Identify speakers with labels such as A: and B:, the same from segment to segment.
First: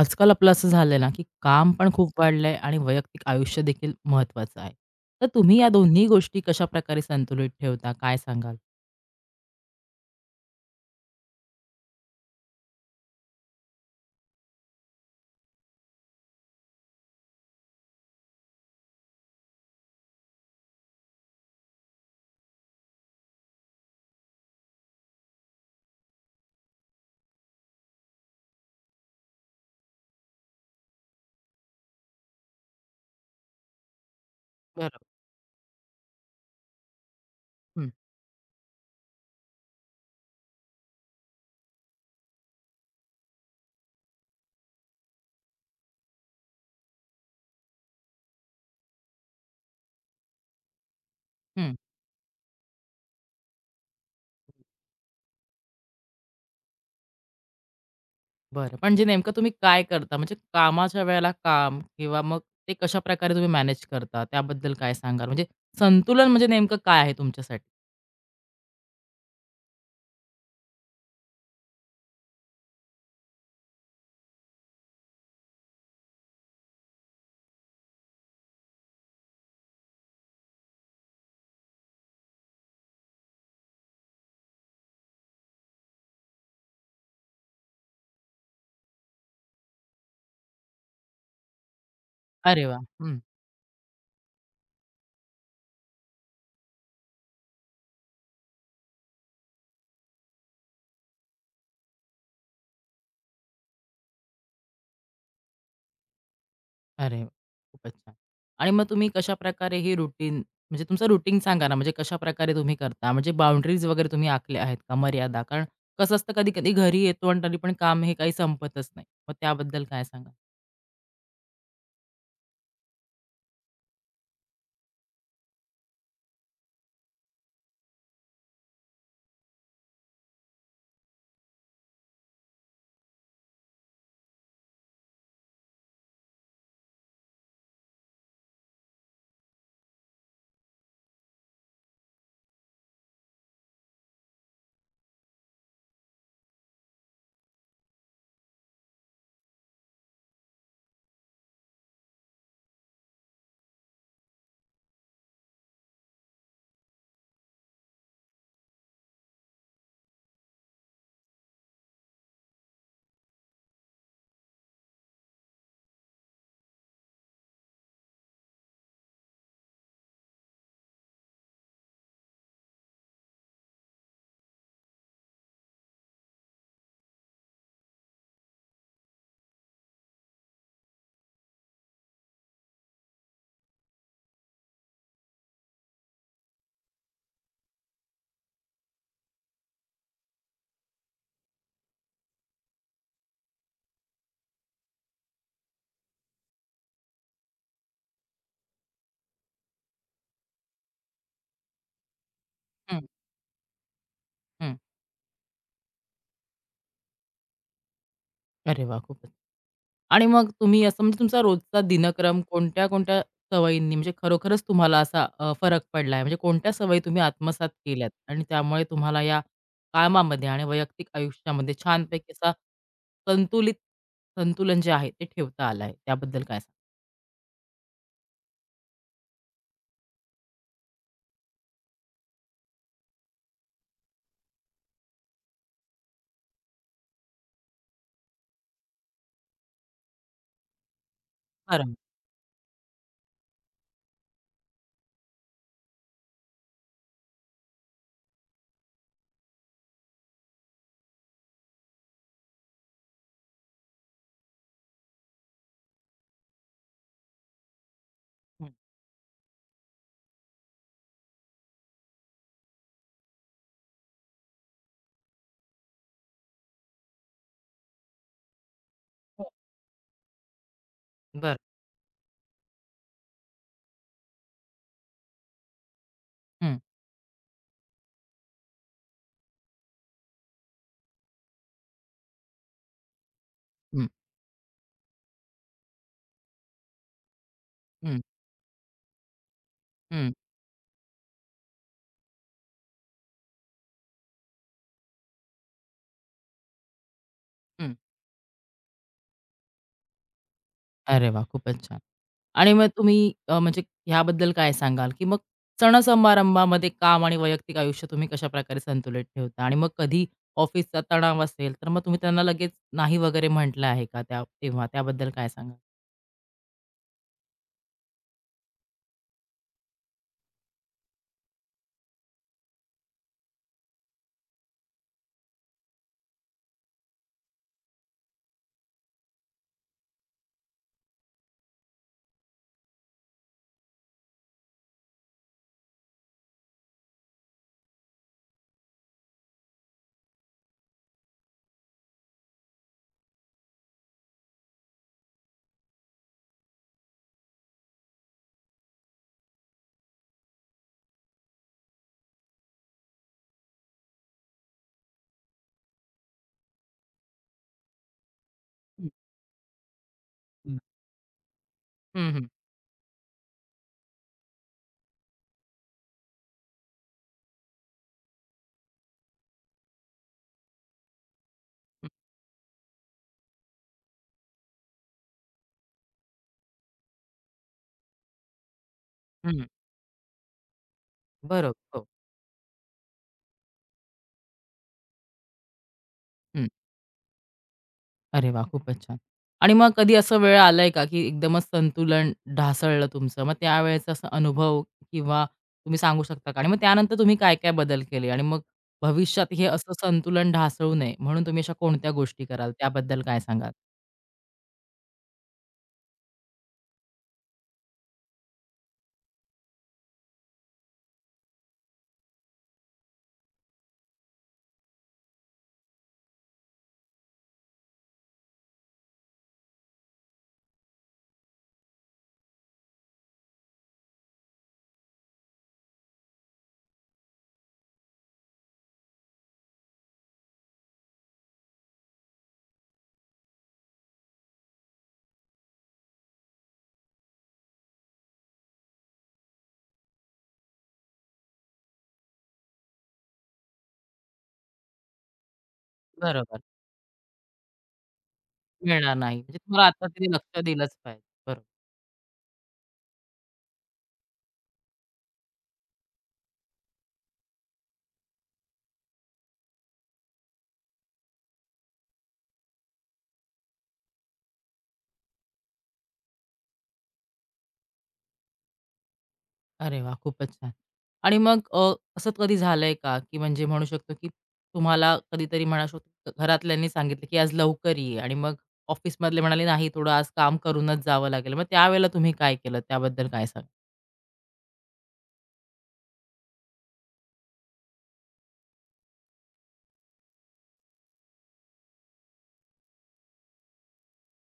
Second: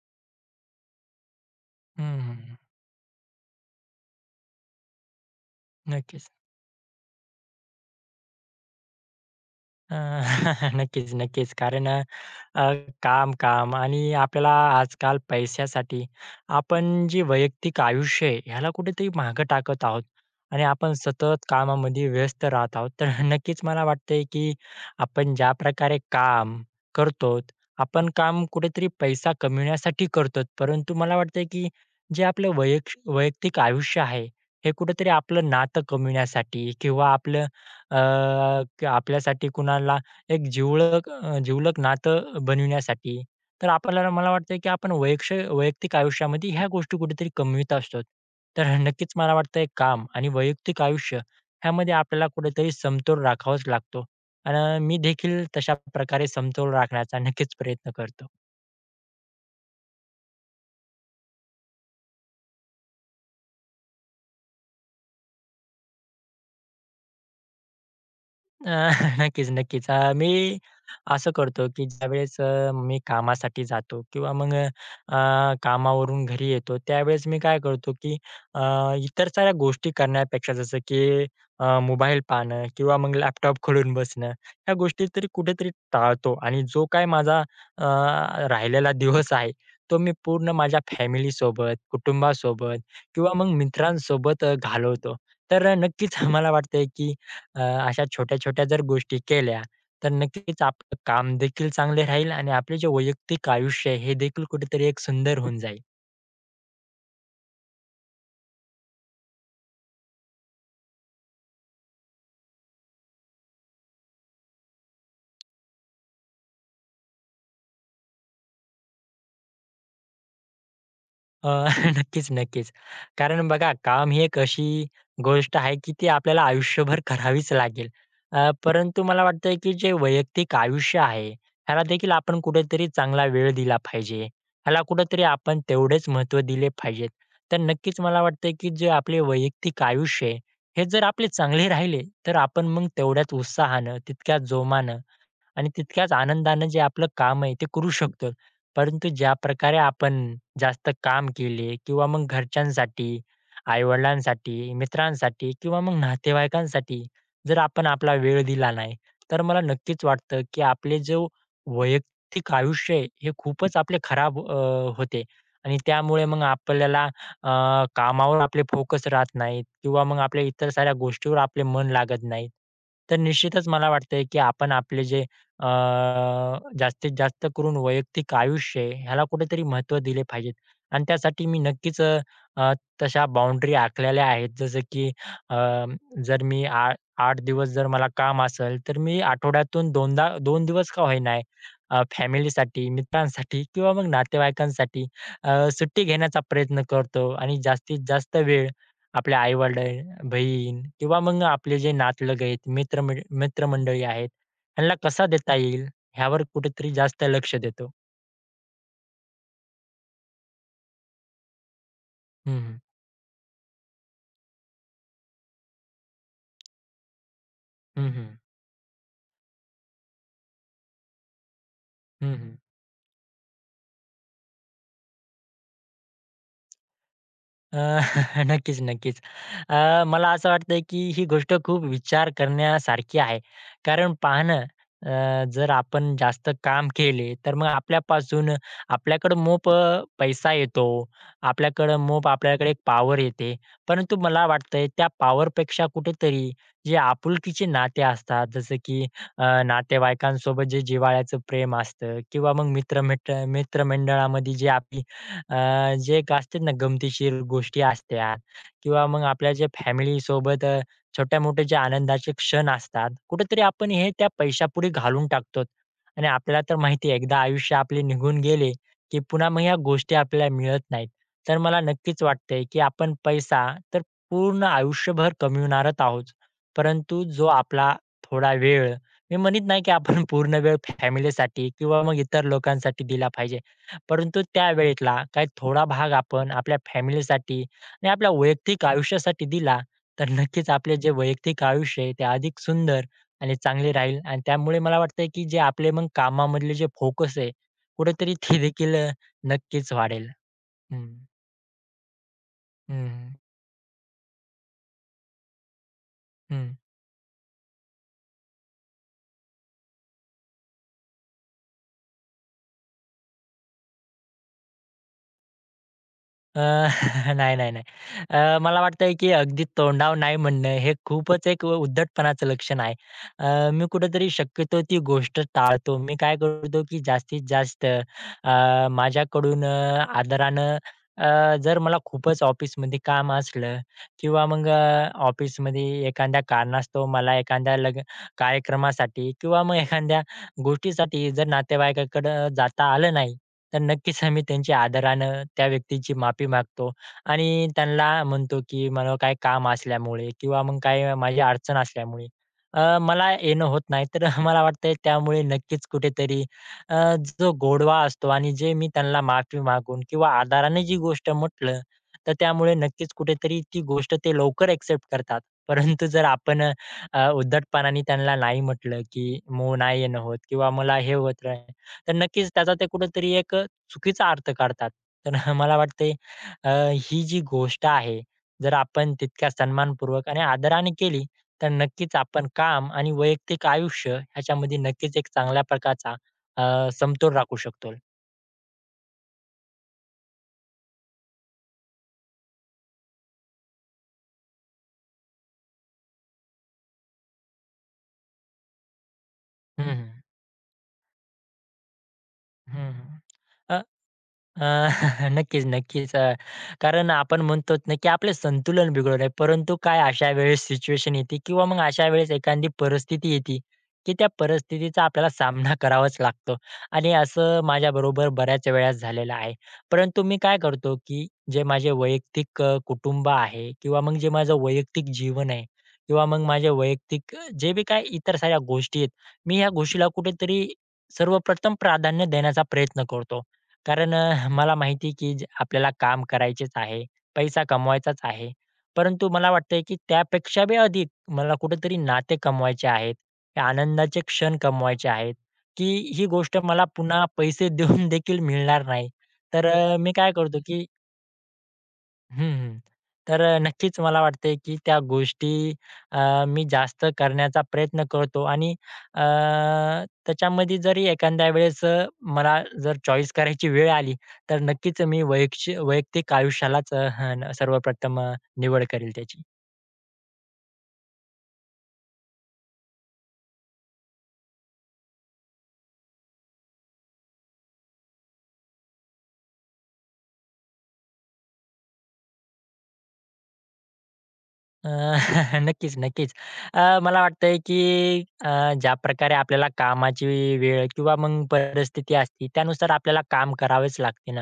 A: आजकाल आपलं असं झालंय ना, की काम पण
B: हं,
A: खूप वाढलंय
B: हं.
A: आणि वैयक्तिक आयुष्य देखील महत्त्वाचं आहे. तर तुम्ही या दोन्ही
B: नक्कीच.
A: गोष्टी कशा कशाप्रकारे संतुलित ठेवता? काय सांगाल?
B: अ, नक्कीच, नक्कीच. कारण अ, काम आणि आपल्याला आजकाल पैशासाठी आपण जे वैयक्तिक आयुष्य आहे, ह्याला कुठेतरी मागं टाकत आहोत आणि आपण सतत कामामध्ये व्यस्त राहत आहोत. तर नक्कीच मला वाटतंय, की आपण ज्या प्रकारे काम करतो, आपण काम कुठेतरी पैसा कमविण्यासाठी करतो. परंतु मला वाटतंय, की जे आपलं वैयक्तिक आयुष्य आहे, हे
A: बरोबर.
B: कुठेतरी आपलं नातं कमविण्यासाठी किंवा आपलं
A: हं,
B: अ, आपल्यासाठी कुणाला एक जिवलग नातं बनविण्यासाठी. तर आपल्याला मला वाटतंय की आपण वैयक्तिक आयुष्यामध्ये ह्या गोष्टी कुठेतरी कमवीत असतो. तर नक्कीच मला वाटतंय काम आणि वैयक्तिक आयुष्य
A: हं.
B: ह्यामध्ये आपल्याला कुठेतरी समतोल राखावाच लागतो. आणि मी देखील तशा प्रकारे समतोल राखण्याचा नक्कीच प्रयत्न करतो.
A: बरं. म्हणजे नेमकं तुम्ही काय करता? म्हणजे कामाच्या वेळेला काम किंवा मग ते कशाप्रकारे तुम्ही मॅनेज करता? त्याबद्दल काय सांगाल? म्हणजे संतुलन म्हणजे नेमकं काय आहे तुमच्यासाठी?
B: अ, नक्कीच, नक्कीच. मी असं करतो, की ज्यावेळेस मी कामासाठी जातो किंवा मग कामावरून घरी येतो, त्यावेळेस मी काय करतो, की अ, इतर साऱ्या गोष्टी करण्यापेक्षा जसं की मोबाईल पाहणं किंवा मग लॅपटॉप खोलून बसणं, ह्या गोष्टी तरी कुठेतरी टाळतो आणि जो काही माझा अ, राहिलेला दिवस आहे, तो मी पूर्ण माझ्या फॅमिलीसोबत,
A: अरे
B: कुटुंबासोबत
A: वाह!
B: किंवा मग मित्रांसोबत घालवतो. तर नक्कीच मला वाटतंय, की अ, अशा छोट्या-छोट्या जर गोष्टी केल्या, तर नक्कीच आपलं काम देखील चांगले राहील आणि आपले जे वैयक्तिक आयुष्य आहे, हे देखील कुठेतरी एक सुंदर होऊन जाईल.
A: अरे वाह! खूपच छान. आणि मग तुम्ही कशाप्रकारे ही रुटीन म्हणजे तुमचं रुटीन सांगा ना, म्हणजे कशाप्रकारे तुम्ही करता? म्हणजे बाउंडरीज वगैरे तुम्ही आखल्या आहेत का, मर्यादा? कारण कसं असतं कधी-कधी घरी येतो आणि तरी पण काम हे काही संपतच नाही. मग त्याबद्दल काय सांगाल?
B: अ, नक्कीच, नक्कीच. कारण बघा काम ही एक अशी गोष्ट आहे, की ती आपल्याला आयुष्यभर करावीच लागेल. परंतु मला वाटतं, की जे वैयक्तिक आयुष्य आहे, ह्याला देखील आपण कुठेतरी चांगला वेळ दिला पाहिजे. ह्याला कुठेतरी आपण तेवढेच महत्व दिले पाहिजेत. तर नक्कीच मला वाटतं, की जे आपले वैयक्तिक आयुष्य आहे, हे जर आपले चांगले राहिले, तर आपण मग तेवढ्याच उत्साहानं, तितक्याच जोमानं आणि तितक्याच आनंदानं जे आपलं काम आहे ते करू शकतो. परंतु ज्या प्रकारे आपण जास्त काम केले किंवा मग घरच्यांसाठी, आई-वडिलांसाठी, मित्रांसाठी किंवा मग नातेवाईकांसाठी जर आपण आपला वेळ दिला नाही, तर मला नक्कीच वाटतं, की आपले जो वैयक्तिक आयुष्य आहे हे खूपच आपले खराब होते आणि त्यामुळे मग आपल्याला कामावर आपले फोकस राहत नाहीत किंवा मग आपल्या इतर साऱ्या गोष्टीवर आपले मन लागत नाहीत. तर निश्चितच मला वाटतंय, की आपण आपले जे अ, जास्तीत जास्त करून वैयक्तिक आयुष्य आहे, ह्याला कुठेतरी महत्त्व दिले पाहिजेत आणि त्यासाठी मी नक्कीच अ, तशा बाउंडरी आखलेल्या आहेत. जसं की अ, जर मी 8 दिवस जर मला काम असेल, तर मी आठवड्यातून 2दा दोन दिवस का होईना फॅमिलीसाठी, मित्रांसाठी किंवा मग नातेवाईकांसाठी सुट्टी घेण्याचा प्रयत्न करतो आणि जास्तीत जास्त वेळ आपल्या आई-वडील, बहीण किंवा मग आपले जे नातलग आहेत, मित्रमंडळी आहेत ह्यांना कसा देता येईल ह्यावर कुठेतरी जास्त लक्ष देतो.
A: अरे वाह! खूपच. आणि मग तुम्ही असं म्हणजे तुमचा रोजचा दिनक्रम
B: हं, हं.
A: कोणत्या-कोणत्या सवयींनी म्हणजे खरोखरच तुम्हाला असा फरक पडलाय? म्हणजे कोणत्या सवयी तुम्ही आत्मसात
B: हं,
A: केल्यात
B: हं.
A: आणि त्यामुळे तुम्हाला या कामामध्ये आणि वैयक्तिक आयुष्यामध्ये छानपैकी असा संतुलित संतुलन जे आहे ते ठेवता आलं आहे? त्याबद्दल काय सांगाल?
B: अ, नक्कीच, नक्कीच. मला असं वाटतंय की ही गोष्ट खूप विचार करण्यासारखी आहे. कारण पहा ना, जर आपण जास्त काम केले, तर मग आपल्यापासून आपल्याकडं मोप पैसा येतो.
A: बरं.
B: आपल्याकडं मोप आपल्याकडे एक पॉवर येते. परंतु मला वाटतंय त्या पॉवरपेक्षा कुठेतरी जे आपुलकीचे नाते असतात, जसं की नातेवाईकांसोबत जे जिव्हाळ्याचं प्रेम असतं किंवा मग मित्रमंडळामध्ये जी आपली जे एक असते ना गमतीशीर गोष्टी असतात
A: हं.
B: किंवा मग आपल्या जे फॅमिलीसोबत छोट्या-मोठे जे आनंदाचे क्षण असतात, कुठेतरी आपण हे त्या पैशापुढे घालून टाकतो. आणि आपल्याला तर माहिती आहे एकदा आयुष्य आपले निघून गेले, की पुन्हा मग ह्या गोष्टी आपल्याला मिळत नाहीत.
A: बरं.
B: तर मला नक्कीच वाटतंय, की आपण पैसा तर पूर्ण आयुष्यभर कमविणारच आहोत.
A: हं.
B: परंतु जो आपला थोडा वेळ, मी म्हणत नाही की आपण पूर्ण वेळ फॅमिलीसाठी किंवा मग इतर लोकांसाठी दिला पाहिजे.
A: हं.
B: परंतु त्या वेळेतला काही थोडा भाग आपण आपल्या फॅमिलीसाठी आणि
A: हं.
B: आपल्या वैयक्तिक आयुष्यासाठी दिला, तर
A: हं.
B: नक्कीच आपले जे वैयक्तिक आयुष्य आहे ते अधिक सुंदर आणि चांगले राहील आणि त्यामुळे मला वाटतंय, की जे आपले मग कामामधले जे फोकस आहे,
A: हं.
B: कुठेतरी ते देखील नक्कीच वाढेल. हं.
A: अरे वाह! खूपच छान. आणि मग तुम्ही
B: हं,
A: म्हणजे ह्याबद्दल काय सांगाल, की मग
B: हं.
A: सण-समारंभामध्ये काम आणि वैयक्तिक आयुष्य तुम्ही कशाप्रकारे संतुलित ठेवता? आणि मग कधी ऑफिसचा तणाव असेल, तर मग तुम्ही त्यांना लगेच नाही वगैरे म्हटलं आहे का त्या तेव्हा? त्याबद्दल काय सांगाल?
B: अ, नाही, नाही, नाही. मला वाटतंय की अगदी तोंडाव नाही म्हणणं हे खूपच एक उद्धटपणाचं लक्षण आहे. मी कुठेतरी शक्यतो ती गोष्ट टाळतो. मी काय करतो की जास्तीत जास्त माझ्याकडून आदरानं अ, जर मला खूपच ऑफिसमध्ये काम असलं किंवा मग ऑफिसमध्ये एखाद्या कारणास्तव मला एखाद्या कार्यक्रमासाठी किंवा मग एखाद्या गोष्टीसाठी जर नातेवाईकाकडं जाता आलं नाही तर नक्कीच आम्ही त्यांच्या आदरानं त्या व्यक्तीची माफी मागतो आणि त्यांना म्हणतो, की मला काही काम असल्यामुळे किंवा मग काही माझी अडचण असल्यामुळे मला येणं होत नाही. तर मला वाटतंय त्यामुळे नक्कीच कुठेतरी अ, जो गोडवा असतो आणि जे मी त्यांना माफी मागून किंवा
A: हं, हं.
B: आदराने जी गोष्ट म्हटलं,
A: हं,
B: तर
A: हं.
B: त्यामुळे नक्कीच कुठेतरी ती गोष्ट ते लवकर एक्सेप्ट करतात. परंतु जर आपण उद्धटपणाने त्यांना नाही म्हटलं, की मग नाही येणं होत किंवा मला हे होत नाही, तर नक्कीच त्याचा ते कुठेतरी एक चुकीचा अर्थ काढतात. तर मला वाटतंय अ, ही जी गोष्ट आहे, जर आपण तितक्या सन्मानपूर्वक आणि आदराने केली, तर
A: बरोबर. हो.
B: नक्कीच आपण काम आणि वैयक्तिक आयुष्य ह्याच्यामध्ये नक्कीच एक चांगल्या प्रकारचा समतोल राखू शकतो.
A: अरे वाह! खूपच छान. आणि मग कधी असं वेळ आलाय का, की एकदमच संतुलन ढासळलं तुमचं? मग त्यावेळेचा असा अनुभव किंवा तुम्ही सांगू शकता का? आणि मग त्यानंतर तुम्ही काय-काय बदल केले? आणि मग भविष्यात हे
B: हं,
A: असं
B: हं.
A: संतुलन ढासळू नये म्हणून तुम्ही अशा कोणत्या गोष्टी कराल?
B: हं,
A: त्याबद्दल काय सांगाल?
B: अ, नक्कीच, नक्कीच. कारण आपण म्हणतोच ना, की आपलं संतुलन बिघडलं आहे. परंतु काय अशा वेळेस सिच्युएशन येते किंवा मग अशा वेळेस एखादी परिस्थिती येते, की त्या परिस्थितीचा आपल्याला सामना करावाच लागतो. आणि असं माझ्याबरोबर बऱ्याच वेळा झालेलं आहे. परंतु मी काय करतो, की जे माझे वैयक्तिक कुटुंब आहे किंवा मग जे माझं वैयक्तिक जीवन आहे किंवा मग माझे वैयक्तिक जे बी काही इतर साऱ्या गोष्टी आहेत, मी ह्या गोष्टीला कुठेतरी सर्वप्रथम प्राधान्य देण्याचा प्रयत्न करतो. कारण मला माहिती आहे की जे आपल्याला काम करायचेच आहे, पैसा कमवायचाच आहे. परंतु मला वाटतंय की त्यापेक्षा बी अधिक मला कुठेतरी नाते कमवायचे आहेत, हे आनंदाचे क्षण कमवायचे आहेत, की ही गोष्ट
A: बरोबर.
B: मला पुन्हा पैसे देऊन देखील मिळणार नाही.
A: मिळणार नाही. म्हणजे
B: तर
A: तुम्हाला आता
B: मी
A: तरी
B: काय करतो
A: लक्ष
B: की
A: दिलंच पाहिजे. बरोबर.
B: हं, तर नक्कीच मला वाटतंय की त्या गोष्टी मी जास्त करण्याचा प्रयत्न करतो आणि अ, त्याच्यामध्ये जरी एखाद्या वेळेस मला जर चॉईस करायची वेळ आली, तर नक्कीच मी वैयक्तिक आयुष्यालाच हं, सर्वप्रथम निवड करेल त्याची.
A: अरे वाह! खूपच छान. आणि मग असं कधी झालंय का, की म्हणजे म्हणू शकतो, की तुम्हाला कधीतरी म्हणू शकतो घरातल्यांनी सांगितलं, की आज लवकर ये आणि मग ऑफिसमधले म्हणाले, "नाही, थोडं आज काम करूनच जावं लागेल." मग त्यावेळेला तुम्ही काय केलं? त्याबद्दल काय सांगाल?
B: अ, नक्कीच, नक्कीच. मला वाटतंय, की ज्या प्रकारे आपल्याला कामाची वेळ किंवा मग परिस्थिती असते, त्यानुसार आपल्याला काम करावेच लागते ना.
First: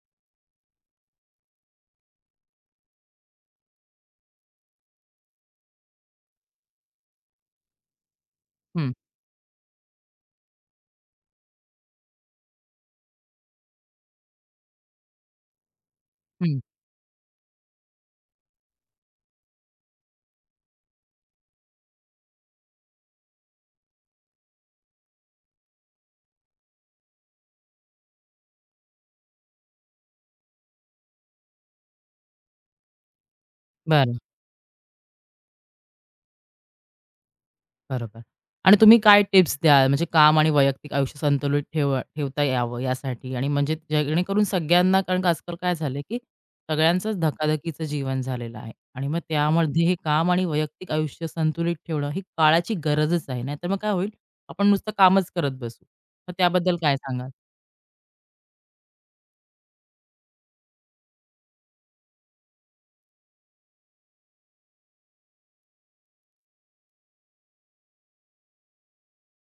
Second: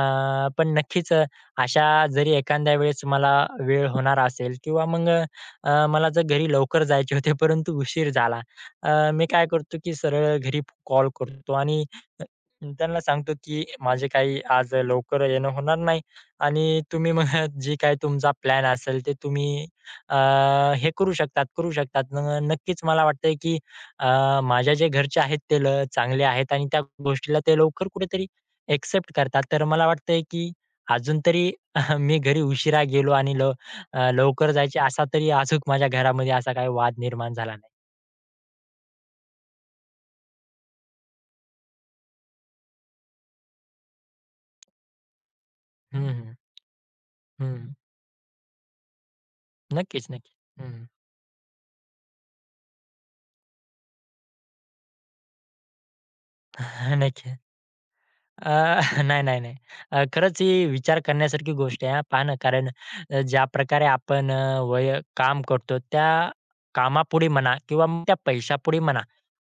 B: पण नक्कीच अशा जरी एखाद्या वेळेस मला वेळ होणार असेल किंवा मग मला जर घरी लवकर जायचे होते, परंतु उशीर झाला.
A: हं,
B: मी काय करतो, की सरळ घरी कॉल करतो आणि मी त्यांना सांगतो, की माझे काही आज लवकर येणं होणार नाही
A: हं.
B: आणि तुम्ही मग जे काही तुमचा प्लॅन असेल ते तुम्ही अ, हे करू शकतात, करू शकतात. नक्कीच मला वाटतंय, की अ, माझ्या जे घरचे आहेत ते चांगले आहेत आणि त्या गोष्टीला ते लवकर कुठेतरी एक्सेप्ट करतात. तर मला वाटतंय, की अजून तरी मी घरी उशिरा गेलो आणि
A: बरं.
B: लवकर जायचे असा तरी अजून माझ्या घरामध्ये असा काही वाद निर्माण झाला नाही.
A: बरोबर. आणि तुम्ही काय टिप्स द्याल? म्हणजे काम आणि वैयक्तिक आयुष्य संतुलित ठेवता यावं यासाठी आणि म्हणजे जेणेकरून सगळ्यांना कारण का आजकाल काय झालंय,
B: हं,
A: की
B: हं.
A: सगळ्यांचंच
B: हं.
A: धकाधकीचं जीवन झालेलं आहे आणि मग त्यामध्ये हे
B: नक्कीच,
A: काम
B: नक्कीच.
A: आणि
B: हं.
A: वैयक्तिक आयुष्य संतुलित ठेवणं ही काळाची गरजच आहे. नाहीतर मग काय होईल, आपण नुसतं कामच करत बसू. मग त्याबद्दल काय सांगाल?
B: नक्की. अ, नाही, नाही, नाही. खरंच ही विचार करण्यासारखी गोष्ट आहे हां. पहा ना, कारण ज्या प्रकारे आपण काम करतो, त्या कामापुढे म्हणा किंवा मग त्या पैशापुढे म्हणा,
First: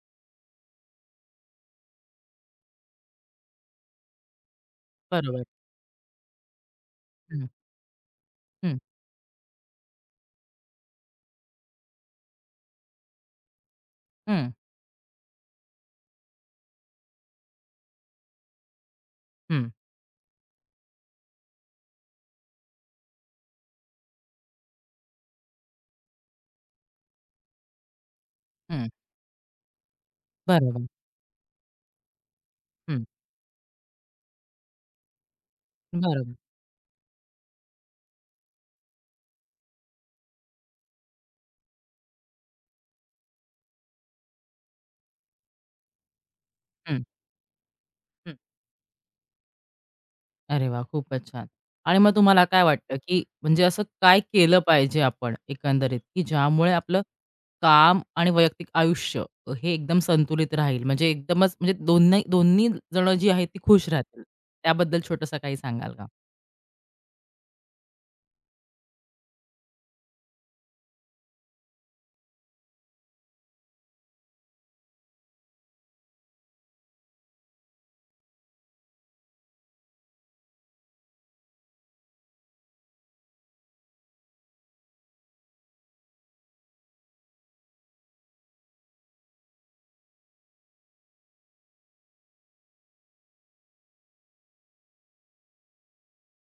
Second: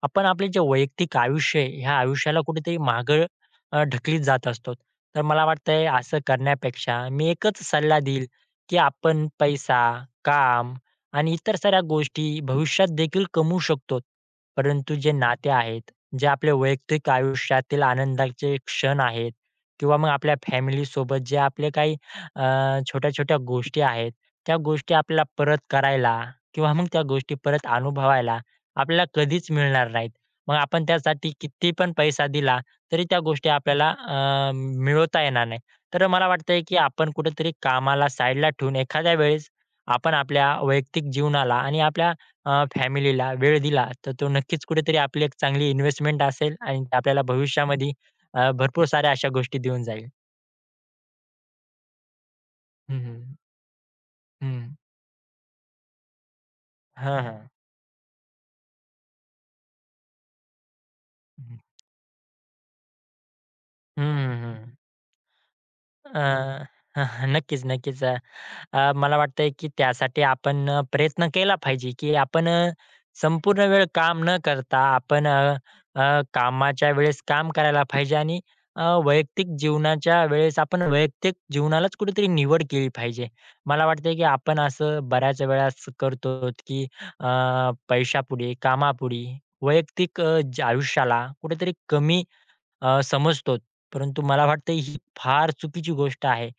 B: आपण आपले जे वैयक्तिक आयुष्य आहे, ह्या आयुष्याला कुठेतरी मागं ढकलीत जात असतो. तर
A: बरोबर.
B: मला वाटतंय असं करण्यापेक्षा मी
A: हं,
B: एकच सल्ला देईल, की
A: हं,
B: आपण पैसा, काम आणि इतर साऱ्या गोष्टी भविष्यात देखील कमवू शकतो.
A: हं,
B: परंतु जे नाते आहेत, जे आपले वैयक्तिक आयुष्यातील आनंदाचे क्षण आहेत
A: हं,
B: किंवा मग आपल्या फॅमिली सोबत जे आपले काही अ, छोट्या-छोट्या गोष्टी आहेत, त्या गोष्टी आपल्याला परत करायला किंवा मग त्या गोष्टी परत अनुभवायला
A: हं.
B: आपल्याला कधीच मिळणार नाहीत. मग आपण
A: बरोबर.
B: त्यासाठी किती पण पैसा दिला,
A: हं,
B: तरी त्या गोष्टी आपल्याला मिळवता येणार नाही. तर मला
A: बरोबर.
B: वाटतंय, की आपण कुठेतरी कामाला साईडला ठेवून एखाद्या वेळेस आपण आपल्या वैयक्तिक जीवनाला आणि आपल्या फॅमिलीला वेळ दिला, तर तो नक्कीच कुठेतरी आपली एक चांगली इन्व्हेस्टमेंट असेल आणि ते
A: हं,
B: आपल्याला हं. भविष्यामध्ये भरपूर साऱ्या अशा गोष्टी देऊन जाईल.
A: अरे वाह! खूपच छान. आणि मग तुम्हाला काय वाटतं,
B: हं,
A: की
B: हं.
A: म्हणजे असं काय केलं
B: हं.
A: पाहिजे आपण एकंदरीत, की ज्यामुळे आपलं
B: हां, हां.
A: काम आणि वैयक्तिक आयुष्य हे एकदम संतुलित राहील? म्हणजे एकदमच
B: हं.
A: म्हणजे दोन्ही दोन्ही जण जी आहेत ती खुश
B: हं,
A: राहतील.
B: हं, हं.
A: त्याबद्दल छोटंसं काही सांगाल का?
B: अ, हा, हा, नक्कीच, नक्कीच. मला वाटतंय की त्यासाठी आपण प्रयत्न केला पाहिजे, की आपण संपूर्ण वेळ काम न करता आपण कामाच्या वेळेस काम करायला पाहिजे आणि वैयक्तिक जीवनाच्या वेळेस आपण वैयक्तिक जीवनालाच कुठेतरी निवड केली पाहिजे. मला वाटतंय की आपण असं बऱ्याच वेळा असं करतो, की अ, पैशापुढे, कामापुढे वैयक्तिक आयुष्याला कुठेतरी कमी समजतोच. परंतु मला वाटतंय ही फार चुकीची गोष्ट आहे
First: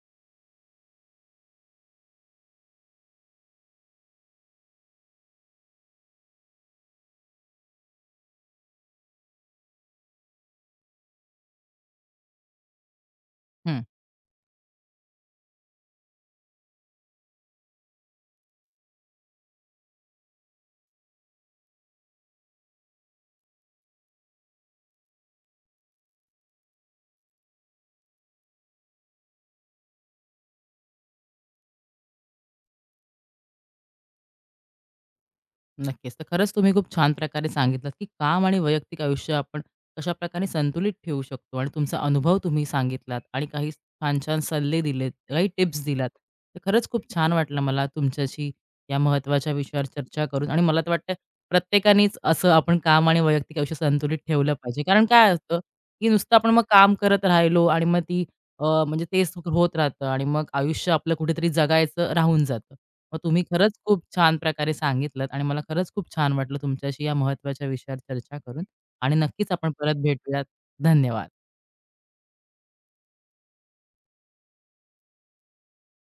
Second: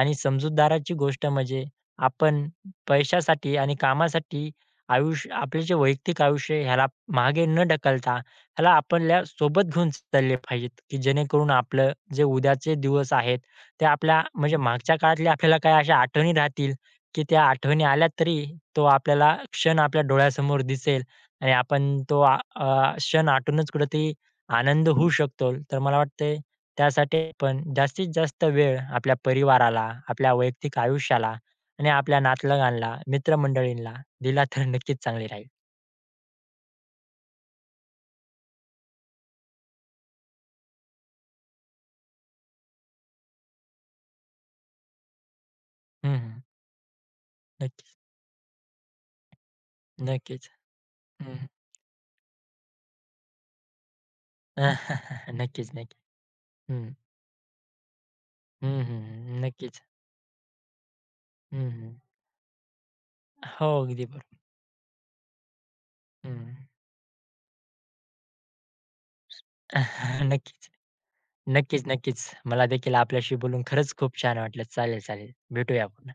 B: आणि समजूतदाराची गोष्ट म्हणजे आपण पैशासाठी आणि कामासाठी आयुष्य आपले जे वैयक्तिक आयुष्य ह्याला मागे न ढकलता ह्याला आपल्या सोबत घेऊन चालले पाहिजेत, की जेणेकरून आपलं जे उद्याचे दिवस आहेत ते आपल्या म्हणजे मागच्या काळातल्या आपल्याला काही अशा आठवणी राहतील, की त्या आठवणी आल्या तरी तो आपल्याला क्षण आपल्या डोळ्यासमोर दिसेल आणि आपण तो क्षण आठवूनच कुठेतरी आनंद होऊ शकतो. तर मला वाटतंय त्यासाठी आपण जास्तीत जास्त वेळ आपल्या परिवाराला, आपल्या वैयक्तिक आयुष्याला आणि आपल्या नातलगांना, मित्रमंडळींना दिला तर नक्कीच चांगले राहील.
A: नक्कीच. तर खरंच तुम्ही खूप छान प्रकारे सांगितलं, की काम आणि वैयक्तिक आयुष्य आपण कशाप्रकारे संतुलित ठेवू शकतो आणि तुमचा अनुभव तुम्ही सांगितलात आणि काही छान-छान सल्ले दिलेत, काही टिप्स दिल्यात.
B: हं, हं.
A: तर खरंच खूप छान वाटलं मला
B: नक्कीच,
A: तुमच्याशी या महत्त्वाच्या विषयावर चर्चा
B: नक्कीच.
A: करून आणि मला तर वाटतं
B: हं,
A: प्रत्येकानेच असं आपण काम आणि वैयक्तिक आयुष्य संतुलित ठेवलं पाहिजे. कारण काय असतं,
B: नक्कीच, नक्कीच.
A: की नुसतं आपण मग
B: हं.
A: काम करत राहिलो आणि मग ती
B: हं,
A: म्हणजे तेच
B: हं,
A: होत
B: नक्कीच.
A: राहतं आणि मग आयुष्य आपलं कुठेतरी
B: हं, हं.
A: जगायचं राहून जातं. मग तुम्ही
B: हो,
A: खरंच खूप
B: अगदी
A: छान
B: बरोबर.
A: प्रकारे सांगितलत आणि मला खरंच खूप छान
B: हं.
A: वाटलं तुमच्याशी या महत्त्वाच्या विषयावर चर्चा करून आणि नक्कीच आपण परत भेटूयात.
B: नक्कीच.
A: धन्यवाद.
B: नक्कीच, नक्कीच. मला देखील आपल्याशी बोलून खरंच खूप छान वाटलं. चालेल, चालेल. भेटूया पुन्हा.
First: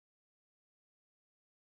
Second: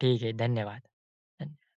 B: ठीक आहे. धन्यवाद.